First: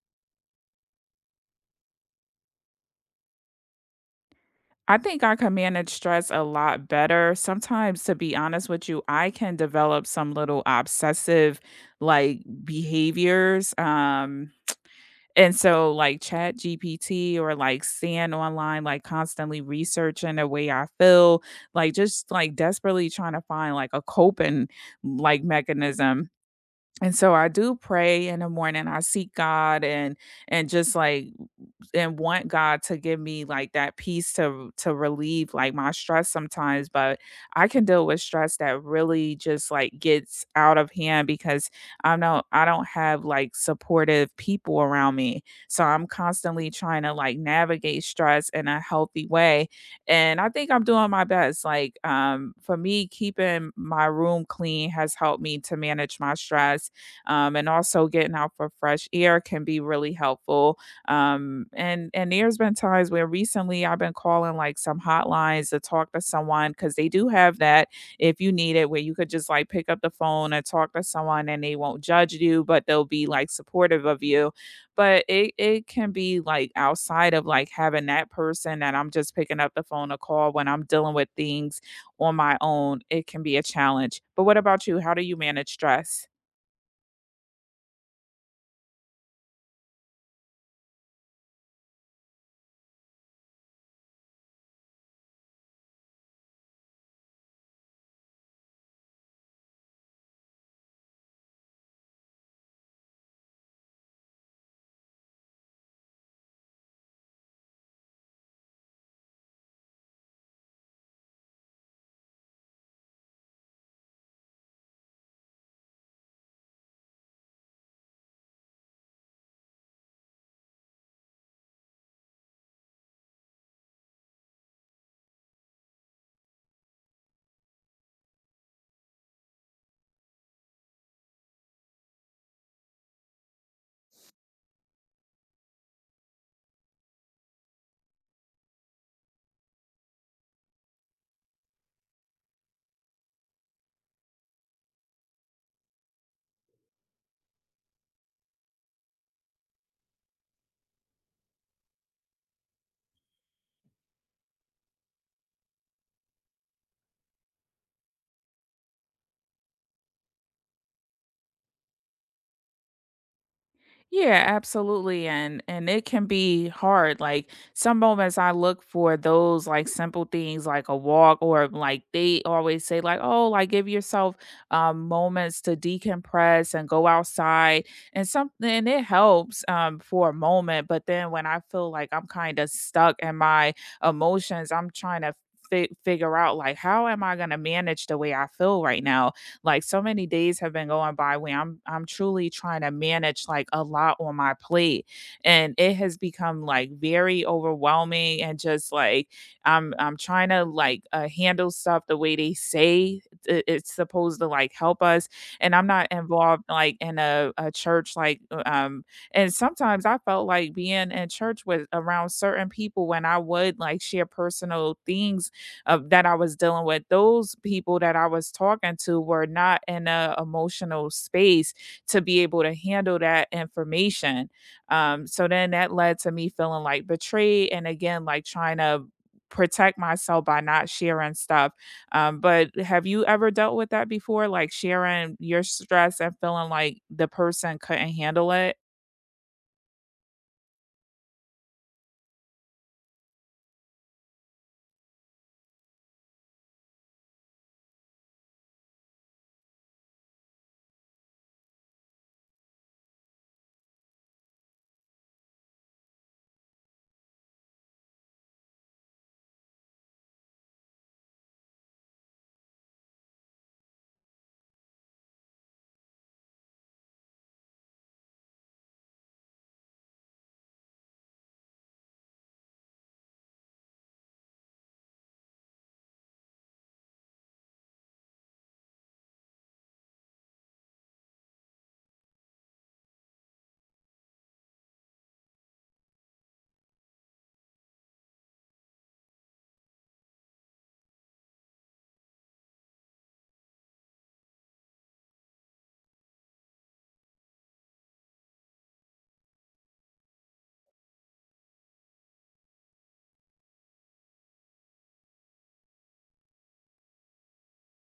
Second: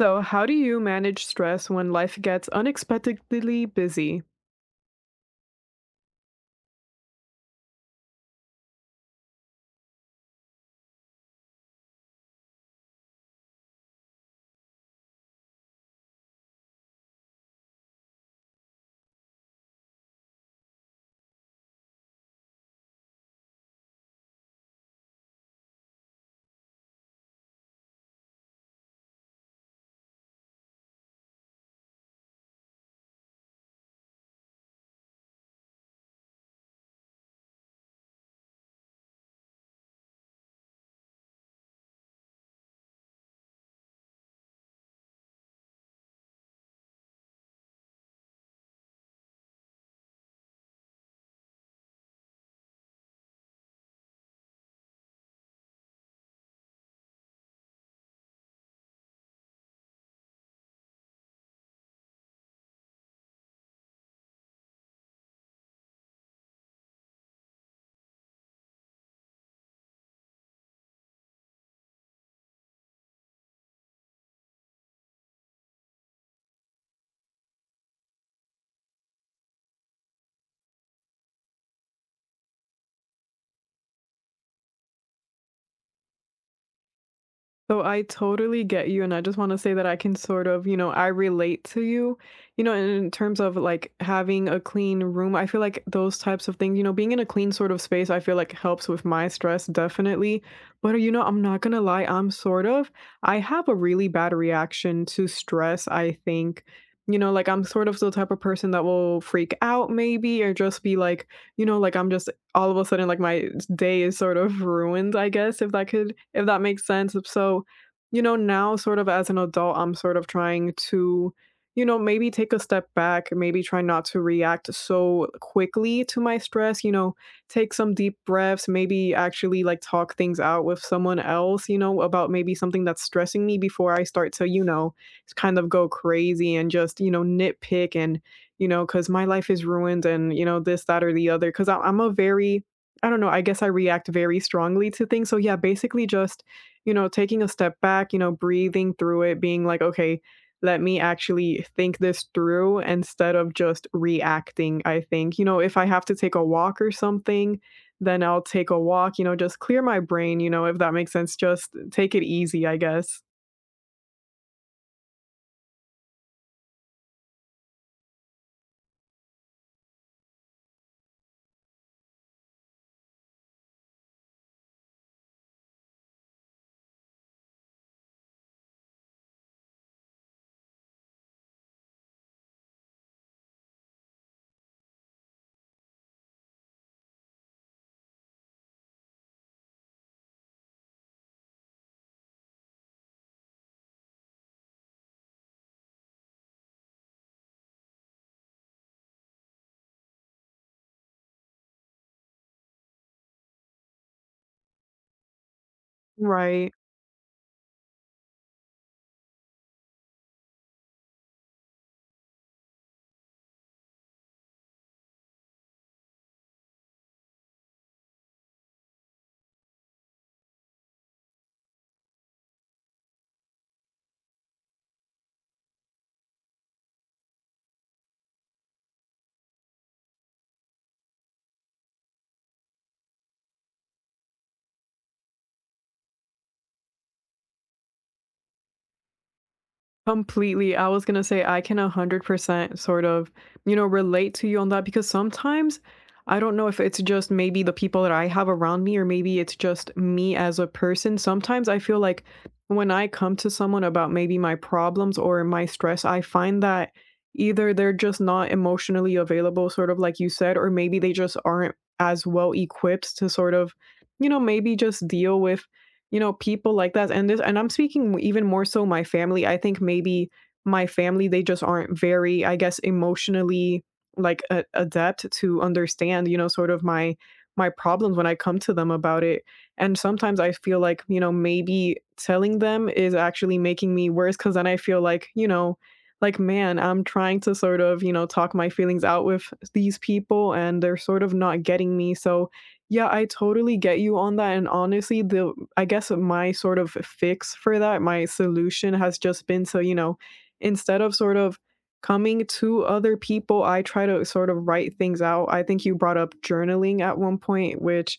So, how do you manage stress when life gets unexpectedly busy? I think I can manage stress a lot better. Sometimes, to be honest with you, I can develop some little obsessive like behaviors. And so like chat GPT or like staying online, like constantly researching the way I feel, like just like desperately trying to find like a coping like mechanism. And so I do pray in the morning. I seek God, and just like and want God to give me like that peace to relieve like my stress sometimes, but I can deal with stress that really just like gets out of hand because I know I don't have like supportive people around me. So I'm constantly trying to like navigate stress in a healthy way. And I think I'm doing my best. Like for me, keeping my room clean has helped me to manage my stress. And also getting out for fresh air can be really helpful, and there's been times where recently I've been calling like some hotlines to talk to someone because they do have that if you need it, where you could just like pick up the phone and talk to someone and they won't judge you, but they'll be like supportive of you. But it can be like outside of like having that person that I'm just picking up the phone to call. When I'm dealing with things on my own, it can be a challenge. But what about you? How do you manage stress? So, I totally get you. And I just want to say that I can sort of, I relate to you, in terms of like having a clean room. I feel like those types of things, being in a clean sort of space, I feel like helps with my stress, definitely. But, you know, I'm not going to lie, I have a really bad reaction to stress, I think. You know, like I'm sort of the type of person that will freak out maybe or just be like, you know, like I'm just all of a sudden, like, my day is sort of ruined, I guess, if that makes sense. So, you know, now sort of as an adult, I'm sort of trying to, you know, maybe take a step back, maybe try not to react so quickly to my stress, you know, take some deep breaths, maybe actually like talk things out with someone else, you know, about maybe something that's stressing me before I start to, you know, kind of go crazy and just, you know, nitpick and you know, because my life is ruined and, you know, this, that, or the other. Because I'm a very I don't know, I guess I react very strongly to things. So yeah, basically just, you know, taking a step back, you know, breathing through it, being like, "Okay, let me actually think this through instead of just reacting," I think. You know, if I have to take a walk or something, then I'll take a walk, you know, just clear my brain, you know, if that makes sense. Just take it easy, I guess. Yeah, absolutely. And it can be hard. Like some moments I look for those like simple things like a walk, or like they always say like, oh, like give yourself moments to decompress and go outside and something, and it helps for a moment. But then when I feel like I'm kind of stuck in my emotions, I'm trying to figure out like how am I gonna manage the way I feel right now. Like so many days have been going by where I'm truly trying to manage like a lot on my plate. And it has become like very overwhelming, and just like I'm trying to like handle stuff the way they say it's supposed to like help us. And I'm not involved Right. like in a church like and sometimes I felt like being in church with around certain people, when I would like share personal things that I was dealing with, those people that I was talking to were not in an emotional space to be able to handle that information. So then that led to me feeling like betrayed, and again, like trying to protect myself by not sharing stuff. But have you ever dealt with that before? Like sharing your stress and feeling like the person couldn't handle it? Completely. I was gonna say I can 100% sort of, you know, relate to you on that because sometimes I don't know if it's just maybe the people that I have around me or maybe it's just me as a person. Sometimes I feel like when I come to someone about maybe my problems or my stress, I find that either they're just not emotionally available, sort of like you said, or maybe they just aren't as well equipped to sort of, you know, maybe just deal with you know, people like that and this and I'm speaking even more so my family. I think maybe my family, they just aren't very, I guess, emotionally like a adept to understand, you know, sort of my problems when I come to them about it. And sometimes I feel like, you know, maybe telling them is actually making me worse because then I feel like, you know, like, man, I'm trying to sort of, you know, talk my feelings out with these people and they're sort of not getting me. So yeah, I totally get you on that, and honestly, the I guess my sort of fix for that, my solution has just been to you know, instead of sort of coming to other people, I try to sort of write things out. I think you brought up journaling at one point, which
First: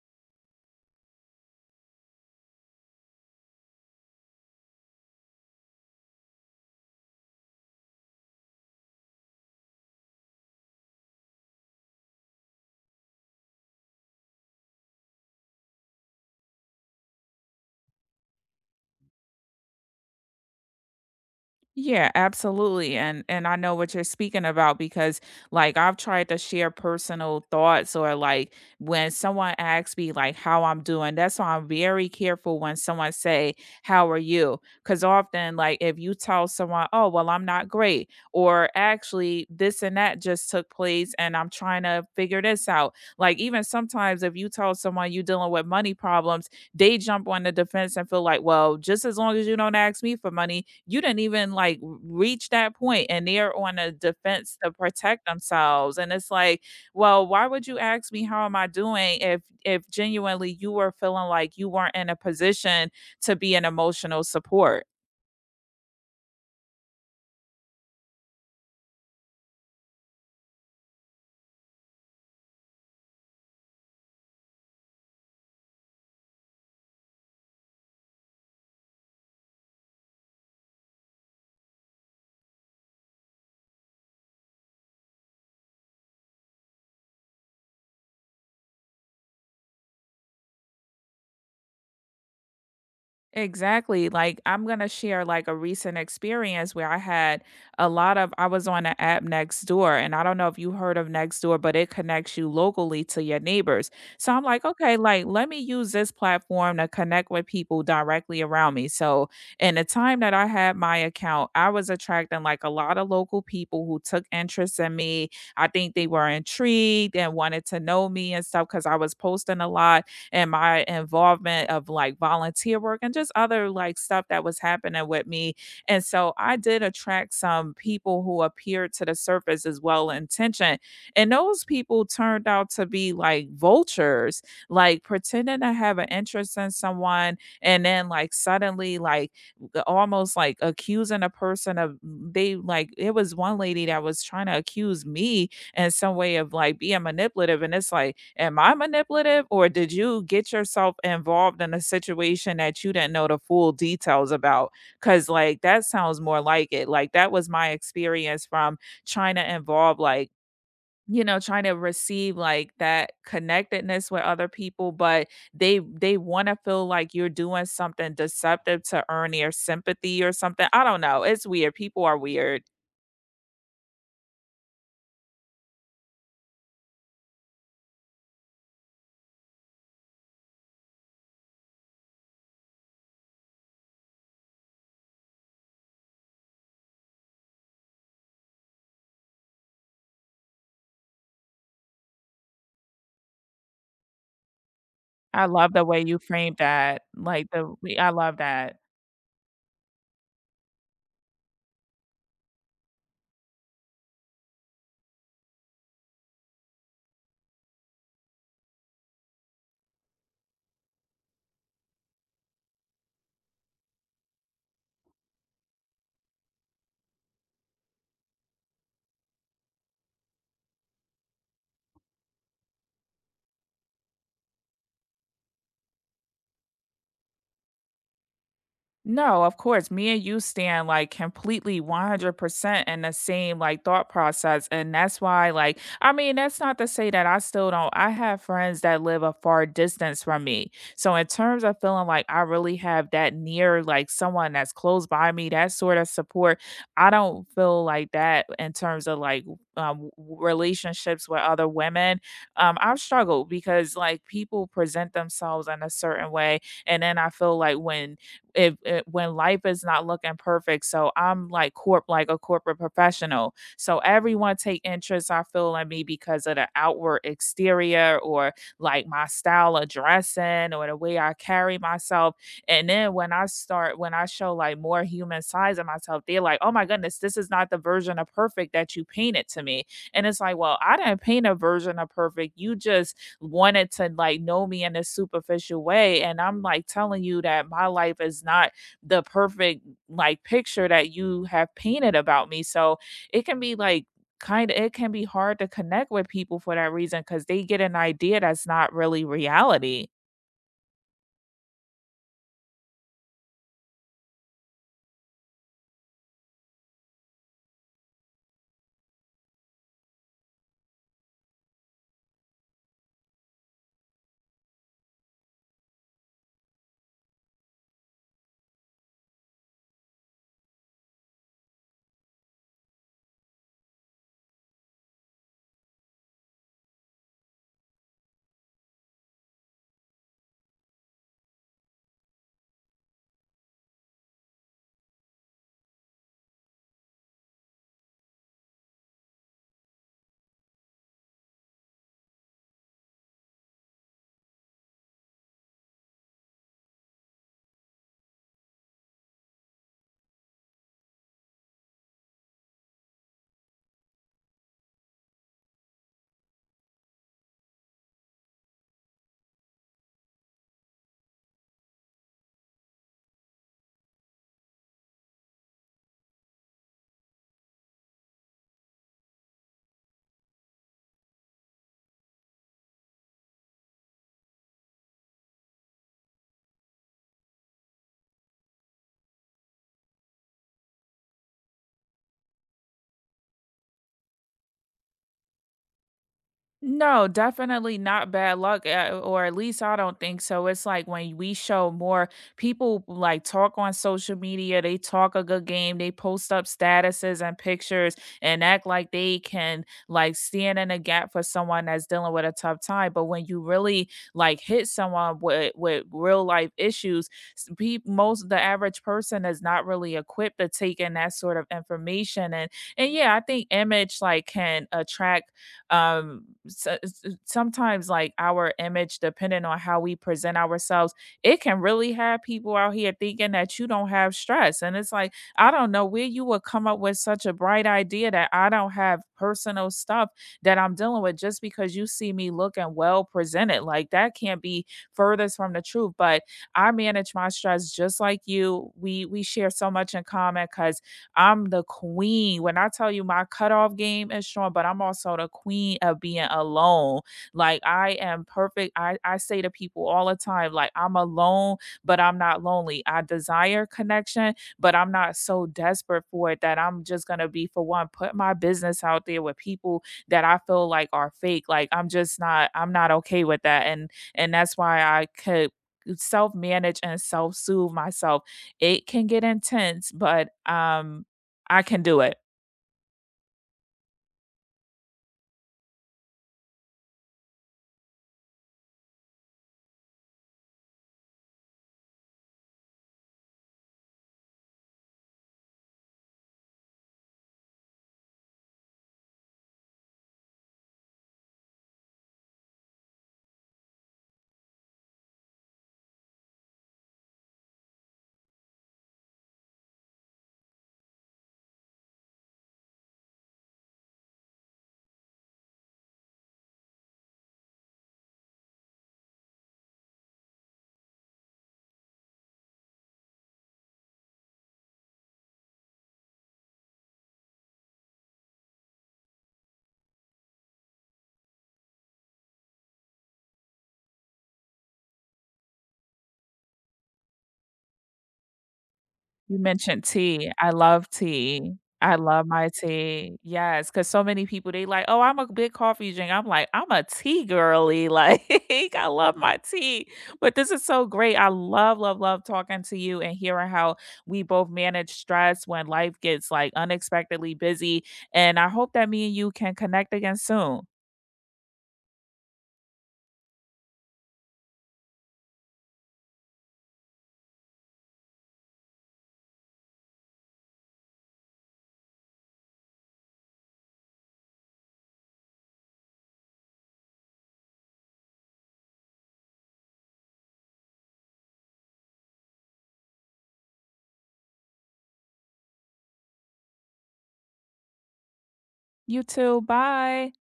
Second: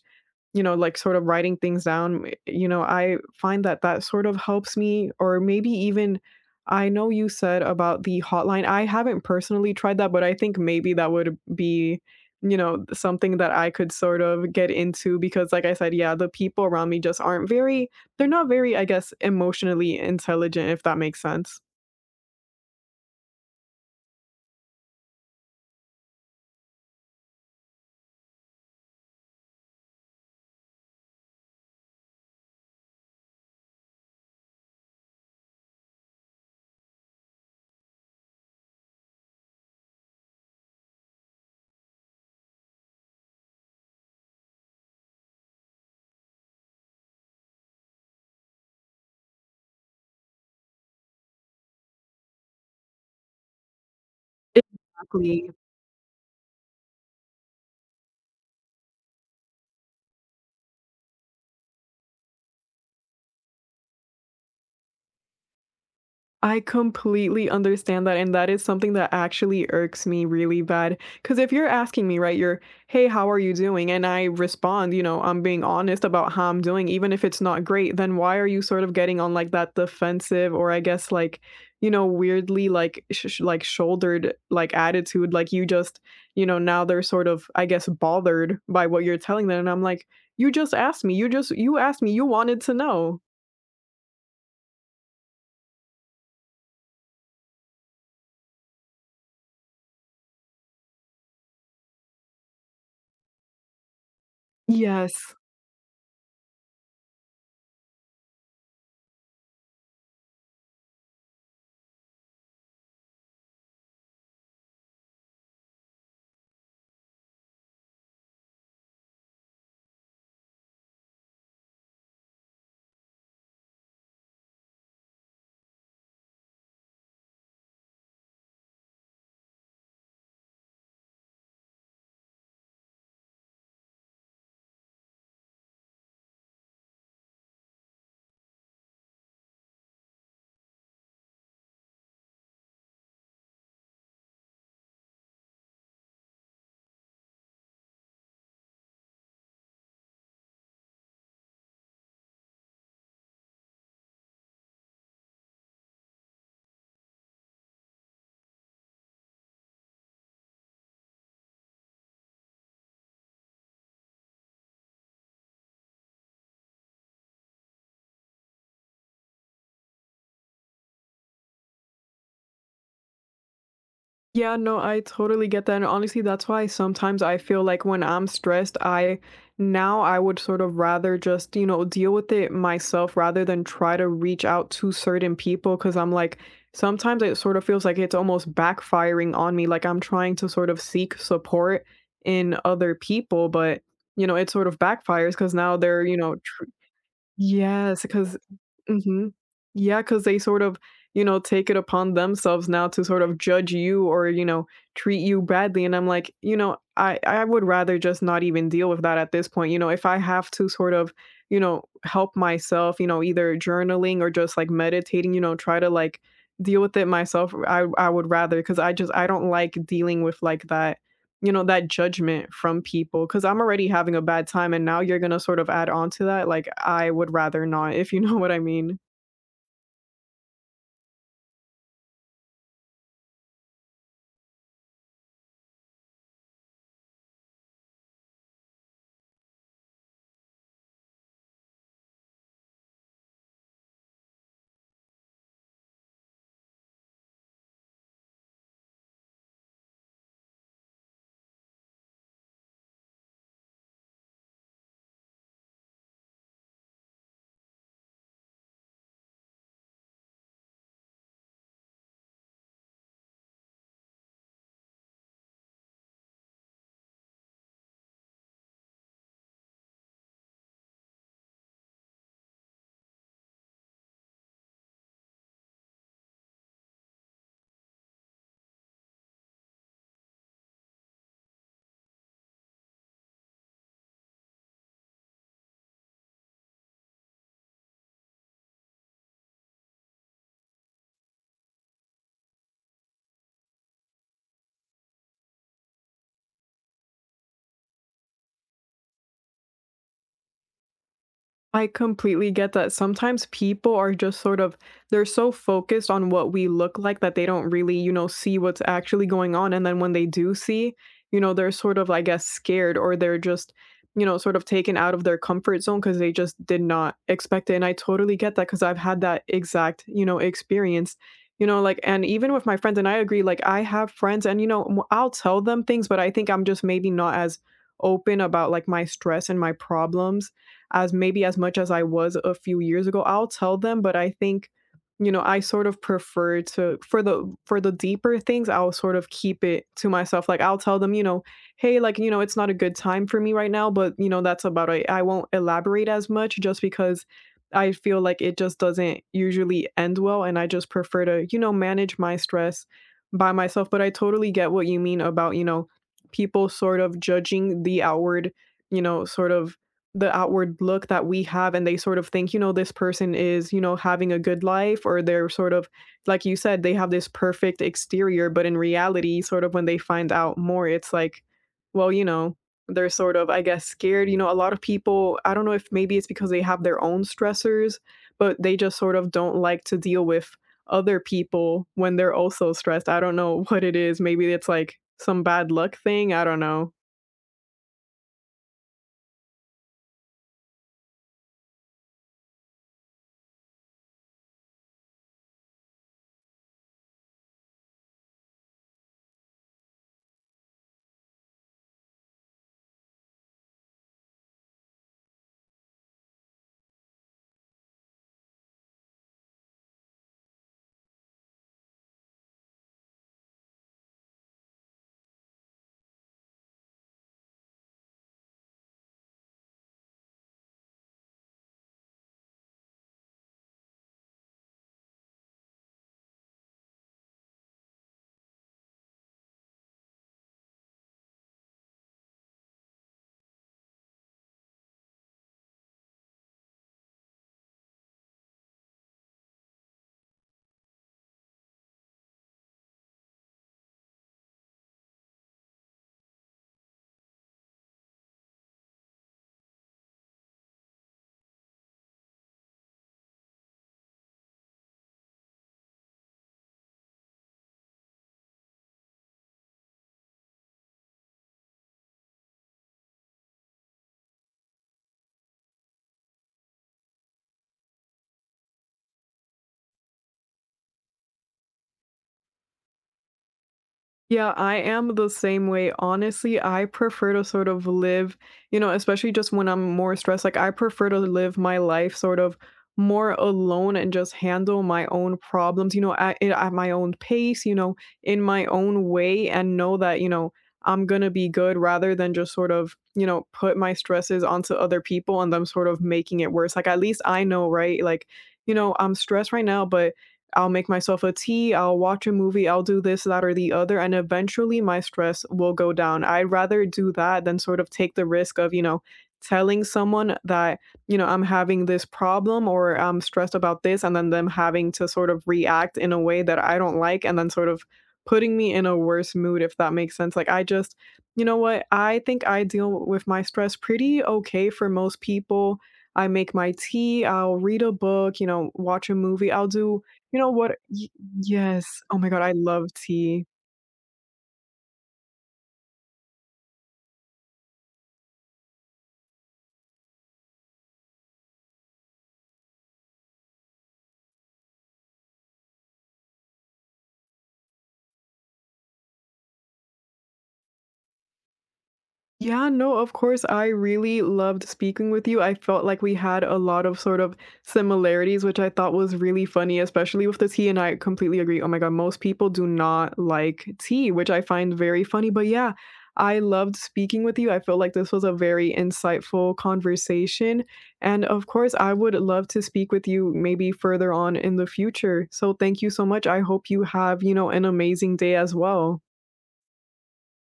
you know, like sort of writing things down, you know, I find that that sort of helps me or maybe even I know you said about the hotline. I haven't personally tried that, but I think maybe that would be you know, something that I could sort of get into because like I said, yeah, the people around me just aren't very they're not very, I guess, emotionally intelligent, if that makes sense. Yeah, absolutely. And I know what you're speaking about, because like I've tried to share personal thoughts, or like when someone asks me like how I'm doing. That's why I'm very careful when someone say, "How are you?" Cuz often like if you tell someone, "Oh, well, I'm not great," or actually this and that just took place and I'm trying to figure this out. Like even sometimes if you tell someone you're dealing with money problems, they jump on the defense and feel like, "Well, just as long as you don't ask me for money," you didn't even like reach that point, and they're on a defense to protect Exactly. themselves, and it's like, well, why would you ask me how am I doing, if genuinely you were feeling like you weren't in a position to be an emotional support? I completely understand that, and that is something that actually irks me really bad. Because if you're asking me, right, you're, hey, how are you doing? And I respond, you know, I'm being honest about how I'm doing, even if it's not great, then why are you sort of getting on like that defensive or I guess like, you know, weirdly like, like shouldered like attitude? Like you just, you know, now they're sort of, I guess, bothered by what you're telling them. And I'm like, you just asked me, you just, you asked me, you wanted to know. Exactly. Like I'm gonna share like a recent experience where I had a lot of. I was on an app Next Door, and I don't know if you heard of Next Door, but it connects you locally to your neighbors. So I'm like, okay, Yes. like let me use this platform to connect with people directly around me. So in the time that I had my account, I was attracting like a lot of local people who took interest in me. I think they were intrigued and wanted to know me and stuff, because I was posting a lot, and my involvement of like volunteer work and just other like stuff that was happening with me. And so I did attract some people who appeared to the surface as well intentioned. And those people turned out to be like vultures, like pretending to have an interest in someone, and then like suddenly like almost like accusing a person of, they like, it was one lady that was trying to accuse me and some way of like being manipulative. And it's like, am I manipulative, or did you get yourself involved in a situation that you didn't know the full details about? Cause like that sounds more like it. Like that was my experience from trying to involve like, you know, trying to receive like that connectedness with other people. But they want to feel like you're doing something deceptive to earn their sympathy or something. I don't know, it's weird, people are weird. Yeah, no, I totally get that, and honestly, that's why sometimes I feel like when I'm stressed, I now I would sort of rather just, you know, deal with it myself rather than try to reach out to certain people because 'cause I'm like, sometimes it sort of feels like it's almost backfiring on me, like I'm trying to sort of seek support in other people, but, you know, it sort of backfires I because love now the way they're, you you know, framed that, like, the we, yes, I because, love that. 'cause mhm, because they sort of, you know, take it upon themselves now to sort of judge you or, you know, treat you badly, and I'm like, you know, I would rather just not even deal with that at this point, you know, if I have to sort of, you know, help myself, you know, either journaling or just, like, meditating, you know, try to, like, deal with it myself, I would rather because I just I don't like dealing with, like, that you know, that judgment from people because I'm already having a bad time and now you're going to sort of add on to that. Like, I would rather not, if you know what I mean. No, of course. Me and you stand like completely 100% in the same like thought process. And that's why, like, I mean, that's not to say that I still don't. I have friends that live a far distance from me. So, in terms of feeling like I really have that near, like someone that's close by me, that sort of support, I don't feel like that in terms of like um, w- relationships with other women. I've struggled because like people present themselves in a certain way, and then I feel like when, if when life is not looking perfect. So I'm like corp like a corporate professional. So everyone take interest I feel in me because of the outward exterior, or like my style of dressing, or the way I carry myself. And then when I start, when I show like more human sides of myself, they're like, "Oh my goodness, this is not the version of perfect that you painted to me." And it's like, "Well, I didn't paint a version of perfect. You just wanted to like know me in a superficial way." And I'm like telling you that my life is not the perfect like picture that you have painted about me. So it can be like kind of, it can be hard to connect with people for that reason, because they get an idea that's not really reality. I completely get that. Sometimes people are just sort of they're so focused on what we look like that they don't really, you know, see what's actually going on. And then when they do see, you know, they're sort of, I guess, scared or they're just, you know, sort of taken out of their comfort zone because they just did not expect it. And I totally get that because I've had that exact, you know, experience. You know, like, and even with my friends, and I agree, like, I have friends, and, you know, I'll tell them things, but I think I'm just maybe not as open about like my stress and my problems as maybe as much as I was a few years ago. I'll tell them, but I think, you know, I sort of prefer to for the deeper things, I'll sort of keep it to myself. Like I'll tell them, you know, hey, like, you know, it's not a good time for me right now, but you know, that's about it. I won't elaborate as much just because I feel like it just doesn't usually end well and I just prefer to, you know, manage my stress by myself, but I totally get what you mean about, you know, people sort of judging the outward, you know, sort of the outward look that we have and they sort of think, you know, this person is, you know, having a good life or they're sort of like you said, they have this perfect exterior, but in reality, sort of when they find out more, it's like, well, you know, they're sort of, I guess, scared. You know, a lot of people, I don't know if maybe it's because they have their own stressors, but they just sort of don't like to deal with other people when they're also stressed. I don't know what it is. Maybe it's like some bad luck thing. I don't know. No, definitely not bad luck, or at least I don't think so. It's like when we show more, people like talk on social media, they talk a good game, they post up statuses and pictures and act like they can like stand in a gap for someone that's dealing with a tough time. But when you really like hit someone with real life issues, most the average person is not really equipped to take in that sort of information. And yeah, I think image like can attract, um so, sometimes like our image depending on how we present ourselves, it can really have people out here thinking that you don't have stress. And it's like, I don't know where you would come up with such a bright idea that I don't have personal stuff that I'm dealing with, just because you see me looking well presented. Like that can't be furthest from the truth. But I manage my stress just like you. We share so much in common because I'm the queen. When I tell you my cutoff game is strong, but I'm also the queen of being alone. Like I am perfect. I say to people all the time, like I'm alone, but I'm not lonely. I desire connection, but I'm not so desperate for it that I'm just gonna be, for one, put my business out there with people that I feel like are fake. Like I'm just not, I'm not okay with that. And that's why I could self manage and self soothe myself. It can get intense, but I can do it. Yeah, I am the same way. Honestly, I prefer to sort of live, you know, especially just when I'm more stressed, like I prefer to live my life sort of more alone and just handle my own problems, you know, at my own pace, you know, in my own way and know that, you know, I'm going to be good rather than just sort of, you know, put my stresses onto other people and them sort of making it worse. Like at least I know, right? Like, you know, I'm stressed right now, but I'll make myself a tea, I'll watch a movie, I'll do this, that, or the other, and eventually my stress will go down. I'd rather do that than sort of take the risk of, you know, telling someone that, you know, I'm having this problem or I'm stressed about this, and then them having to sort of react in a way that I don't like, and then sort of putting me in a worse mood, if that makes sense. Like, I just, you know what? I think I deal with my stress pretty okay for most people. I make my tea, I'll read a book, you know, watch a movie, You I'll do mentioned you tea. know I what? love Y tea. Yes. I Oh my God, love I my love tea. tea. Yes, because so many people, they like, "Oh, I'm a big coffee drink." I'm like, "I'm a tea girly." Like, I love my tea. But this is so great. I love, love, love talking to you and hearing how we both manage stress when life gets, like, unexpectedly busy, and I hope that me and you can connect again soon. Yeah, no, of course. I really loved speaking with you. I felt like we had a lot of sort of similarities, which I thought was really funny, especially with the tea. And I completely agree. Oh my God, most people do not like tea, which I find very funny. But yeah, I loved speaking with you. I feel like this was a very insightful conversation. And of course, I would love to speak with you maybe further on in the future. So thank you so much. I hope you have, you know, an amazing day as well. You too. Bye.